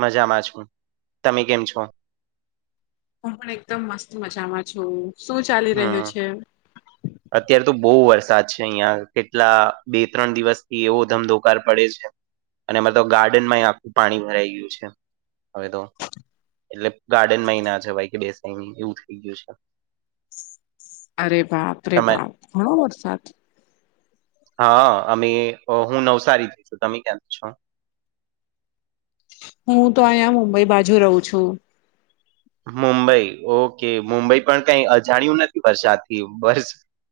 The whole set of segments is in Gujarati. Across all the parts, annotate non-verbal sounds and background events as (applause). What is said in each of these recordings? મજામાં છું તમે કેમ છો. હું પણ એકદમ મસ્ત મજામાં છું શું ચાલી રહ્યો હમ છે. અત્યારે તો બહુ વરસાદ છે અહિયાં કેટલા બે ત્રણ દિવસથી એવો ધમધોકાર પડે છે. અને મતલબ ગાર્ડન માં આખું પાણી ભરાઈ ગયું છે. હવે તો એટલે ગાર્ડનમાંય ના છે ભ કે બેસઈ એવું થઈ ગયું છે. અરે બાપ રરે તમે બાપ ઘણો વરસાદ હા અમે હું નવસારી જઈશું તમે છો હું તો અહીંયા મુંબઈ બાજુ રહું છું મુંબઈ ઓકે મુંબઈ પણ કઈ અજાણ્યું નથી વરસાાદથી બરસ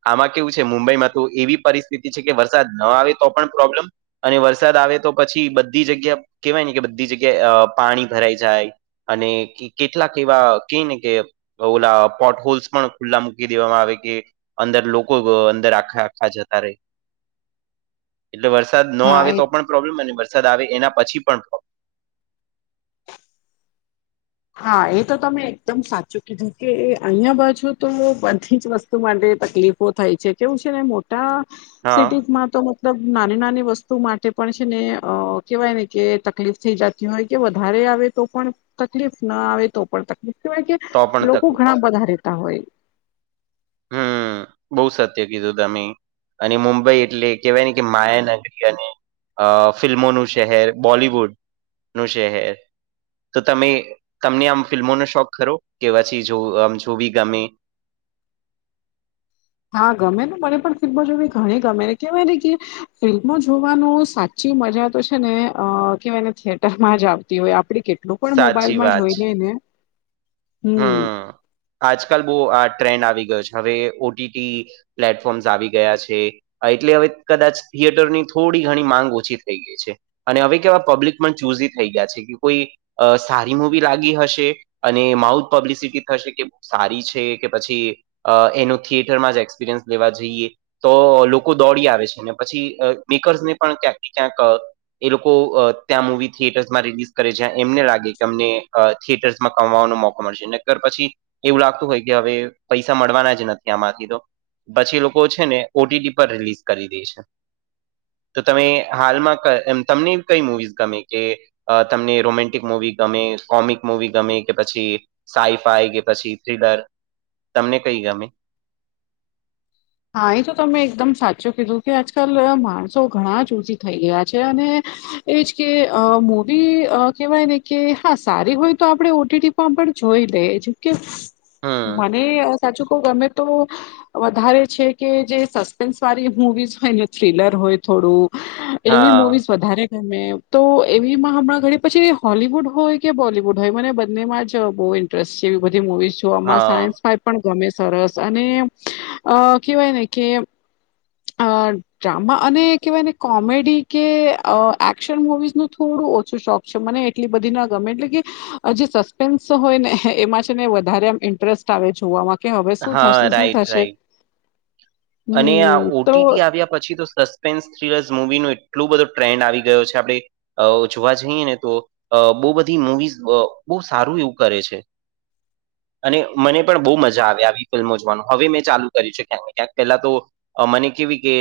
આમાં કેવું છે મુંબઈમાં તો એવી પરિસ્થિતિ છે કે વરસાદ ન આવે તો પણ પ્રોબ્લેમ. અને વરસાદ આવે તો પછી બધી જગ્યા કેહેવાય ને કે બધી જગ્યાએ પાણી ભરાઈ જાય. અને કેટલાક એવા ક ને કે ઓલા પોર્ટ હોોલ્સ પણ ખુલ્લા મૂકી દેવામાં આવે કે અંદર લોકો અંદર આખા આખા જતા ર (inaudible) એટલે વરસાદ ન હા આવે એ તો પણ પ્રોબ્લેમ અને વરસાદ આવે એના પછી પણ પ્રોબ્લેમ. હા એ તો તમે એકદમ સાચું કીધું કે અહિયાં બાછુ તો બધી જ વસ્તુ માટે તકલીફ થાય છે કેવું છે ને મોટા, હા સિટીમાં તો મતલબ નાની નાની વસ્તુ માટે પણ છે ને કહેવાય ને કે તકલીફ થઈ જતી હોય કે વધારે આવે તો પણ તકલીફ ના આવે તો પણ તકલીફ કેવાય કે, તો પણ લોકો ઘણા તકલીફ બધા રહેેતા હોય. બઉુ સત્ય કીધું તમે, અને મુંબઈ એટલે કેવાય ને કે માયાનગરી અને અ ફિલ્મોનું શહેર બોલિવુડ નું શહેર. તો તમે તમને આમ ફિલ્મોનો શોખ ખરો કે પછી જો આમ જોવી ગમે હા ગમે ને મને પણ ફિલ્મો જોવી ઘણી ગમે કેવાય કે ફિલ્મો જોવાનું સાચું સાચી મજા તો છે ને અ કેવાયને થિયેટર માં જ આવતી હોય આપે કેટલી એલું પણ સાચી મોબાઈલમાં વાત જોઈ છે લઈ ને હમ આજકાલ બહુ આ ટ્રેન્ડ આવી ગયો છે હવે ઓટીટી પ્લેટફોર્મ્સ આવી ગયા છે હા એટલે હવે કદાચ થિયેટર ની થોડી ઘણી માંગ ઓછી થઈ ગઈ છે અને હવે કેવા પબ્લિક પણ ચૂઝ થઈ ગયા છે કે કોઈ અ સારી મૂવી લાગી હશે અને માઉથ પબ્લિસિટી થશે કે બહ સારી છે કે પછી અ એનો થિયેટરમાં જ એક્સપિરિયન્સ લેવા જઈએ તો લોકો દોડી આવે છે ને પછી મેકર્સને પણ ક્યાંક ને ક્યાંક એ લોકો ત્યાં મૂવી થિયેટર્સમાં રિલીઝ કરે જ્યા એમને લાગે કે અમને થિયેટર્સમાં કમવાનો મોકો મળશે નકર પછી એવું લાગતું હોય કે હવે પૈસા મળવાના જ નથી આમાંથી તો પછી લોકો છે ને ઓટીટી પર રિલીઝ કરી દે છે તો તમે હાલમાં તમનેવી કઈ મુવીઝ ગમે કે તમને રોમેન્ટિક મુવી ગમે કોમિક મુવી ગમે કે પછી સાઈફાઈ કે પછી થ્રીલર તમને કઈ ગમે હા એ તો તમે એકદમ સાચું કીધું કે આજકાલ માણસો ઘણા ચુઝી થઈ ગયા છે અને એજ કે મૂવી કહેવાય ને કે હા સારી હોય તો આપણે ઓટીટી પણ જોઈ લે જો કે હમ મને સાચું કવ ગમે તો વધારે છે કે જે સસ્પેન્સ વાળી મવીસ હોય ને થ્રીલર હોય થોડું એવી હા મુવીઝ વધારે ત તો એવીમાં હમણાં ઘણી પછી હોલીવુડ હોય કે બોલીવુડ હોય મને બંને માં જ બહુ એ બધી મુવીઝ આમાં હા સાયન્સ ફાઈ પણ ગમે સરસ અને કવાય ને કે અ ડ્રામા અને કહેવાય ને કોમેડી કે એક્શન મુવીઝ ન થોડું ઓછું શોખ. મને એટલી બધી ના ગમે એટલે કે જે સસ્પેન્સ હોય ને એમાં છે ને વધારે આમ ઇન્ટરેસ્ટ આવે હા રાઈટ જોવામાં. રાઈટ (unintelligible) અને આ હમ તો ઓબીટી ટી આવ્યા પછી તો સસ્ થલસ મવી ન એટલોું બધો ટ્રેન્ડ આવી ગયો છે આપડણે જોવા જઈએ ને તો. અ બહુ બધી મવીઝ બહુ સારું એવું કરે છે. અને મને પણ બહુ મજા આવે આવી ફિલ્મો જોવાનું હવે મેં ચાલુ કરી્યું છેું ક્યાંક ને ક્યાંક. પેલા તો મને કેવી કે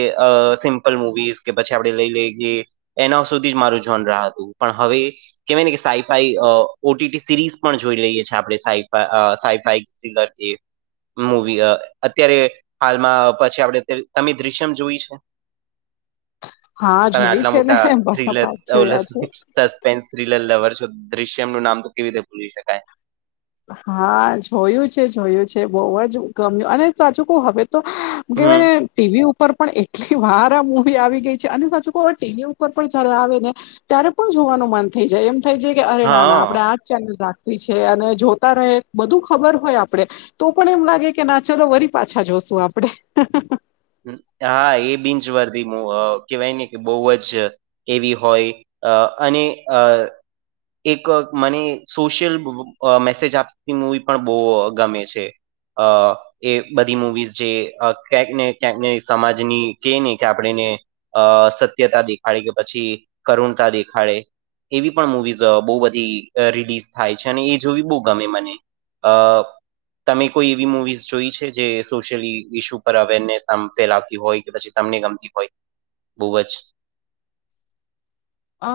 સિમ્પલ મુવીઝ કે પછી આપણે લઈ લઈ. એના સુધી જ મારું જોન રહ હતું પણ હવે કેવાય ને કે સાઈફાઈ ઓટીટી સિરીઝ પણ જોઈ લઈએ આપડણે સાઈફ સાઈફાઈ મૂવી અત્યારે હાલમાં પછી આપડે તમે દ્રશ્યમ જોય છે? હા તમે જોઈ આટલા છે ને મોટા બધા થ્રીલ ભાગ જોયા છે. સસ્પેન્સ થ્રીલર લવર છો દ્રશ્યમ નું નામ તો કેવી રીતે ભૂલી શકાય. હા જોયું છે જોયું છે બહુ જ ગમ્યું અને સાચું ક હવે તો. કેવાય હમ ને ટીવી ઉપર ઉપ પણ એટલી વાર આ મુવી આવી ગઈ છે અને સાચું કવે ટીવી ઉપર પણ જારે આવે ને ત્યારે પણ જોવાનું મન થઈ જાય એમ થઈ જાય કે અરે નાના હા આપણેે આજ ચેનલ રાખવી છે અને જો તારે બધું ખબર હોય આપડે તો પણ એમ લાગે કે ના ચલો વરી પાછા જોશું આપડે. હા એ બિચ વરથી કેવાય ને કે બોવ જ એવી હોય અ અને અ એક મને સોશિયલ મેસેજ આપતી મૂવી પણ બહુ ગમે છે. અ એ બધી મુવીઝ જે કંક ને ક્યાંકને સમાજની જે ને કે આપણેને અ સત્યતા દેખાડી કે પછી કરુણતા દેખાડે એવી પણ મુવીઝ બહુ બધી રિલીઝ થાય છે અને એ જોવી બહુ ગમે મને. અ તમે કોઈ એવી મુવીિઝ જોઈ છે જે સોશિયલ ઇશ્યુ પર અવેરનેસ ત ફેલાવતી હોય કે પછી તમને ગમતી હોય બહુ જ. અ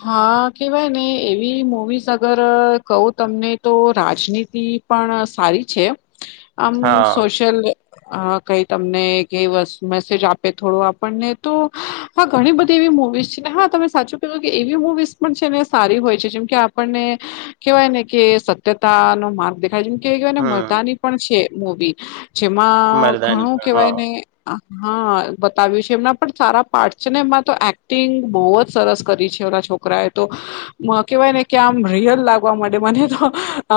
હા કેહેવાય ને એવી મવીિઝ અગર કહું તમને તો રાજનીતિ પણ સારી છે. આમ હા સોશિયલ અ કઈ તમને કઈ મેસેજ આપે થોડો આપણને તો હા ઘણી બધી એવી મુવીઝ છે ને હા તમે સાચું કેું કે એવી મુૂવીઝ પણ છે ને સારી હોય છે જેમ કે આપણને કેવાય ને કે સત્યતા નો માર્ગે કે કવાય ને હમ મદાની પણ છે મવી જેમાં મરદાની ઘણું પણ હા કેહેવાયને હા બતાવ્યું છે એમના પણ સારા પાર્ટ છે ને એમાં તો એક્ટિંગ બહુ જ સરસ કરી છે ઓના છોકરા એ તો કેહેવાય ને કે આમ રિયલ લાગવા માટે મને તો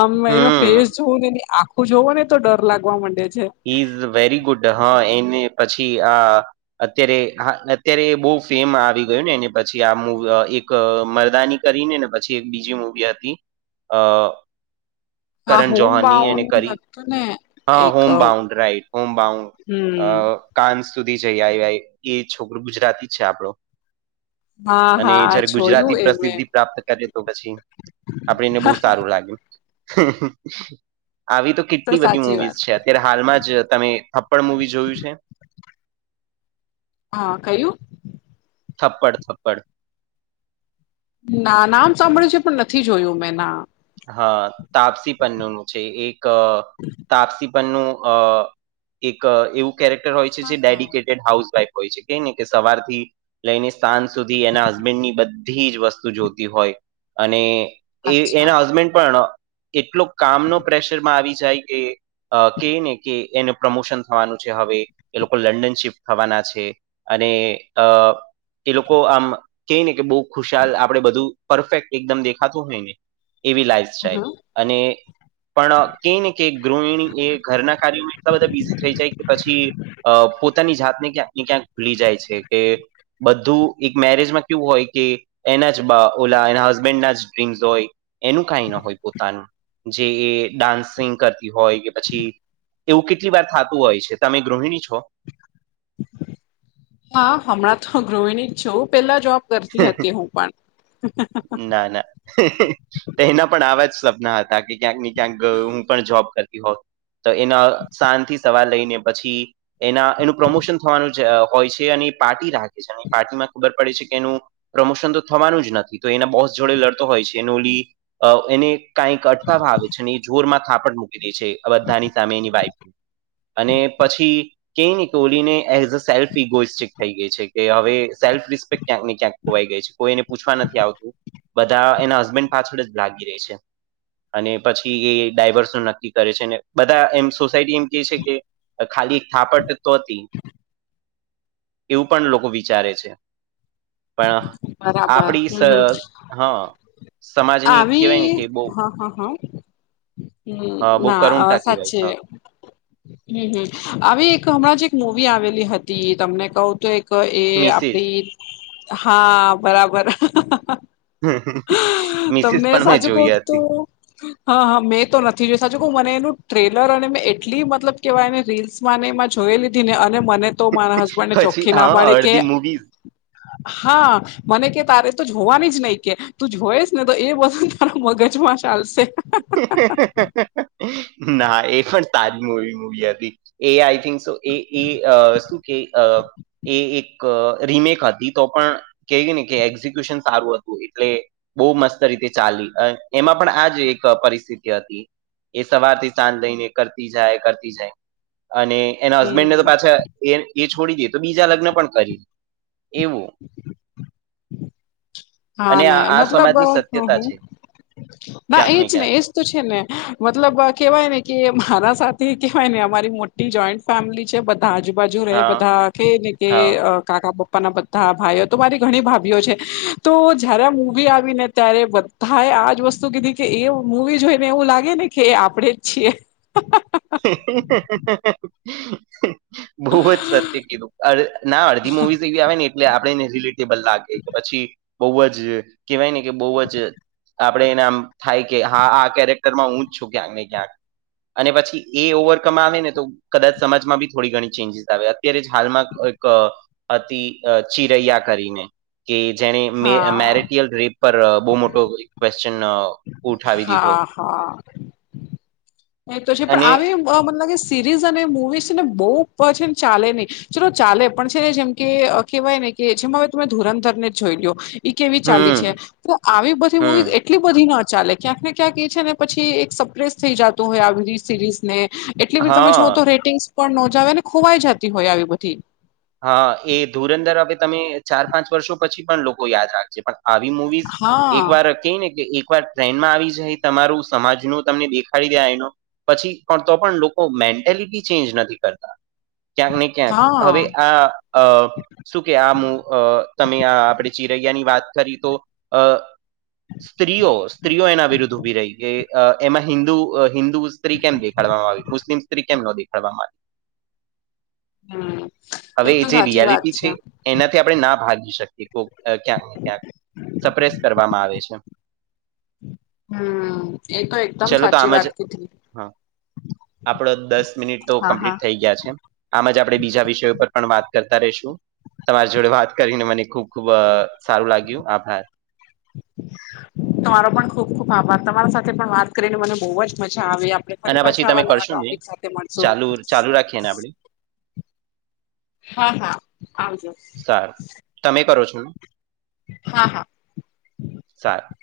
આમ એનો હમ ફેસ જોવું ને એ આખું જોવું ને તો ડર લાગવા માંડે છે. ઈઝ વેરી ગુડ હા એને પછી આ અત્યારે હા અત્યારે બહ ફેમ આવી ગયયો ને એ પછી આ મુ એક એક મરદાની કરીને ને પછી એક બીજી મૂવી હતી અ હા કરણ હોમ જોહાની એને બાઉન્ડ કરી હતું ને હા એક હોમ અ બાઉન્ રાઈટ હોમમ બાઉ અ હમ કાન સુધી જઈ આવ એ છોકરોું ગુજરાતી જ છે આપણો (inaudible) અને હા જયારે ગુજરાતી જોયું એ મેં પ્રસિદ્ધિ પ્રાપ્ત કરે તો પછી આપેને બહુ સારું લાગે. આવી તો કેટલી બધી સાચી મુવીઝ વાત છે. ત્યારે હાલમાં જ તમે થપ્પડ મૂવી જોયું છે? હા કયું? થપ્પડ થપ્પડ. ના નામ સાંભળ્યું છે પણ નથી જોયું મેં ના. હા તાપસી પન્નુ છે એક તાપસી પન્નું અ એક એવું કેરેક્ટર હોય છે હા જે હા ડેડિકેટેડ હાઉસ વાઈફ હોય છે કે ને કે સવારથી લઈને સાંજ સુધી એના હસબેન્ડ ની બધી જ વસ્તુ જોતી હોય અને એ અચ્છા એના હસબેન્ડ પણ એટલો કામનો પ્રેશરમાં આવી જાય કે અ કે ને કે એને પ્રમોશન થવાનું છે હવે એ લોકો લંડન શિફ્ટ થવાના છે. અને અ એ લોકો આમ ક ને કે બહુ ખુશાલ આપડે બધું પરફેક્ટ એકદમ દેખાતું હોય ને એવી લાઈફ સ્ટાઇલ હમ અને પણ કેય ને કે ગૃહિણી એ ઘરના કાર્યોમાં એટલા બધા બિઝી થઈ જાય કે પછી અ પોતાની જાતને ક્યાંક ને ક્યાંક ભૂલી જાય છે કે બધું એક મેરેજમાં કેવું હોય કે એના જ ઓલા એના હસબેન્ડ ના જ ડ્રીમ્સ હોય એનું કાઈ ન હોય પોતાનું જે એ ડાન્સિંગ કરતી હોય કે પછી એવું કેટલી વાર થાતું હોય છે તમે ગૃહિણી છો હા હમણાં તો ગૃહિણી જ છું પેલા જોબ કરતી હતી હું પણ ના ના તો એના પણ આવા જ સપના હતા કે ક્યાંક ને ક્યાંક હું પણ જોબ કરતી હોઉ તો એના શાંજથી સવાર લઈને પછી એના એનું પ્રમોશન થવાનું જ હોય છે અને એ પાર્ટી રાખે છે અને પાર્ટીમાં ખબર પડે છે કે એનું પ્રમોશન તો થવાનું જ નથી તો એના બોસ જોડે લડતો હોય છે એનો ઓલી એને કઈક અટકાવવા આવે છે ને એ જોર માં થાપડ મૂકી દે છે બધાની સામે એની વાઈફ અને પછી કેને ઓલીને એઝ અ સેલ્ફ ઇગોઇસ્ટિક થઈ ગઈ છે કે હવે સેલ્ફ રિસ્પેક્ટ ક્યાંક ને ક્યાંક ખોવાઈ ગઈ છે કોઈ એને પૂછવા નથી આવતું બધા એના હસબન્ડ પાછળ જ લાગી રે છે અને પછી એ ડાયવર્સ નું નક્કી કરે છે ને બધા એમ સોસાયટી એમ કે છે કે ખાલી એક થાપટ તો હતી એવું પણ લોકો વિચારે છે પણ બરાબર આપડી હમ શ હમ હ સમાજની આવી કહેવાય ને કે બો હા હા હા હમ ના કરુણતા કહેવાય સાચે હા હમ હમ આવી એક હમણાં જ એક મૂવી આવેલી હતી તમને કવ તો એક કે એ મિસિસ આપડી હા બરાબર. હ! તમને સાચું કઉ તો હા હા, મેં તો નથી જોઈ સાચુ કવ મને એનું ટ્રેલર અને મે એટલી મતલબ કેવાય ને રીલ્સ. એમાં ને એમાં જોયે લીધી ને અને મને તો મારા હસબન્ડ ને પછી ચોખ્ખી ના હા પાડે કે. અડધી મૂવી હા મને કે તારે તો જોવાની જ નહી કે. તું જોઈસ ને તો એ બધું તારું મગજમાં ચાલશે. ના એ પણ તાજમવી મુવી હતી. એ આઈ થિંક શો એ અ એ શું કે. એ એક રીમેક હતી તો પણ કેય ને કે એક્ઝિક્યુશન સારું હતું એટલે. બો મસ્ત રીતે ચાલી એમાં પણ આજ એ પરિસ્થિતિ હતી એ સવારથી સાંજ લઈને કરતી જાય કરતી જાય અને. એના હસબેન્ડ ને તો હમ પાછા એ છોડી દે તો બીજા લગ્ન પણ કરી. એવું. હા અને ને આ આ મતલબ સમાજની હ સત્યતા હ છે ના ક્યાંક એ ને જ. ક્યાંક એજ તો છે ને મતલબ કેવાય ને કે મારા સાથ થે કહેવાય ને અમારી મોટી જોઈન્ટ ફેમિલી છે બધા આજુબાજુ રેહ હા બધા કેઈ ને કે. હા કાકા પપ્પા ના બધા ભાઈઓ તો મારી ઘણી ભાભીઓ છે. તો જયારે આ મુવી આવી ને ત્યારે બધાએ આજ વસ્તુ કીધી કે એ મુવી જોઈને એવું લાગે ને. કે આપણેે જ છીએ. હ! બો અજ સત્ય કીધું ના અડધી મુવીઝ લગી આવે ને એટલે આપણે તે પણ લાગે કે પછી બોહ જ કેહેવાય ને કે બોહ જ. આપે એને આમ થાય કે હા આ કેરેક્ટરમાં હું જ છું ક્યાંક ને ક્યાંક અને પછી. એ ઓવરકમ આવે ને તો કદાચ સમાજમાં બી થોડી ઘણી ચેન્જીસ આવે અત્યારે જ હાલમાં એક. અતિ ચિરૈયા કરીને. કે જેને હા મેરટયલ રેપ પર બહુ મોટો એક ક્વેશ્ચન. ઉઠાવી દીધો હા હા. એ પછી પણ અને આવે એવું બ મન લાગે સિરીઝ અને મૂવીઝ ને બહુ પછી ન ચાલે નહી ચલો ચાલે પણ છે જેમ કે અ કહેવાય ને કે જેમાં હવે તમે ધુરંધર ને જ જોઈ લ્યો. એ કેવી ચાલી છે હમ તો આવી બધી મૂવીઝ હમ એટલી બધી નો ચાલે. ક્યાંક ને ક્યાંક એ છે ને પછી એક સરપ્ર્રેઝ થઈ જતો હોય આવી બઘી સિરીઝ ને. એટલી બધી તમે હા જોુઓ તો રેટિંગ્સ પણ નોજ આવે ને ખોવાઈ જતી હોય આવી બધી. હા, એ ધુરંદર હવે તમે ચાર પાંચ વર્ષો પછી પણ લોકો યાદ રાખજે પણ. આવી મુવીઝ હા એક વાર હતી ને કે એકવાર ટ્રેનમાં આવી જાય તમારું સમાજ નું તમને દેખાડી દે આઇનો. પછી પણ તો પણ લોકો મેન્ટેલિટી ચેન્જ નથી કરતા ક્યાંક ને ક્યાંક હા હવે હા અ શું કે આમુંઅ તમે આપડે ચિરૈયા ની વાત કરી તો અ સ્ત્રીઓ સ્ત્રીઓ એના વિરુદ્ધ ઉભી રહી કે અ એમાં હિન્દુ અ હિન્દુ સ્ત્રી કેમ દેખાડવામાં આવી મુસ્લિમ સ્ત્રી કેમ ન દેખાડવામાં આ હમ. હવે એ તો જે સાચી વાત રિયાલિટી છે એનાથી આપણે ના ભાગી શકીએ કો ક્યાંક ને ક્યાંક. સપ્રેસ કરવામાં આવે છે. હમ, એ તો એકદમ સાચી વાત કીધી. આપડ દસ મિનિટ તો હા હા કમ્પ્લીટ થઈ ગયા છે. આમ જ આપડે બીજા વિશ જેપટન વાત કરતા રેશું. તમારી જોડે વાત કરીને મને ખુબ ખુબ અ સારું લાગ્યું આભાર. તમારો પણ ખુબ ખુબ આભાર તમારા સાથે પણ વાત કરીને મને બહુ જ મજા આવે આપડે. આના ફરી પછી પાછા તમે આવા નવા કરશો ને ટોપિક સાથે મળશો. ચાલુ ચાલુ રાખીએ ને આપણે હા હા આવજો. સારું તમે કરો છો? હા હા. સાર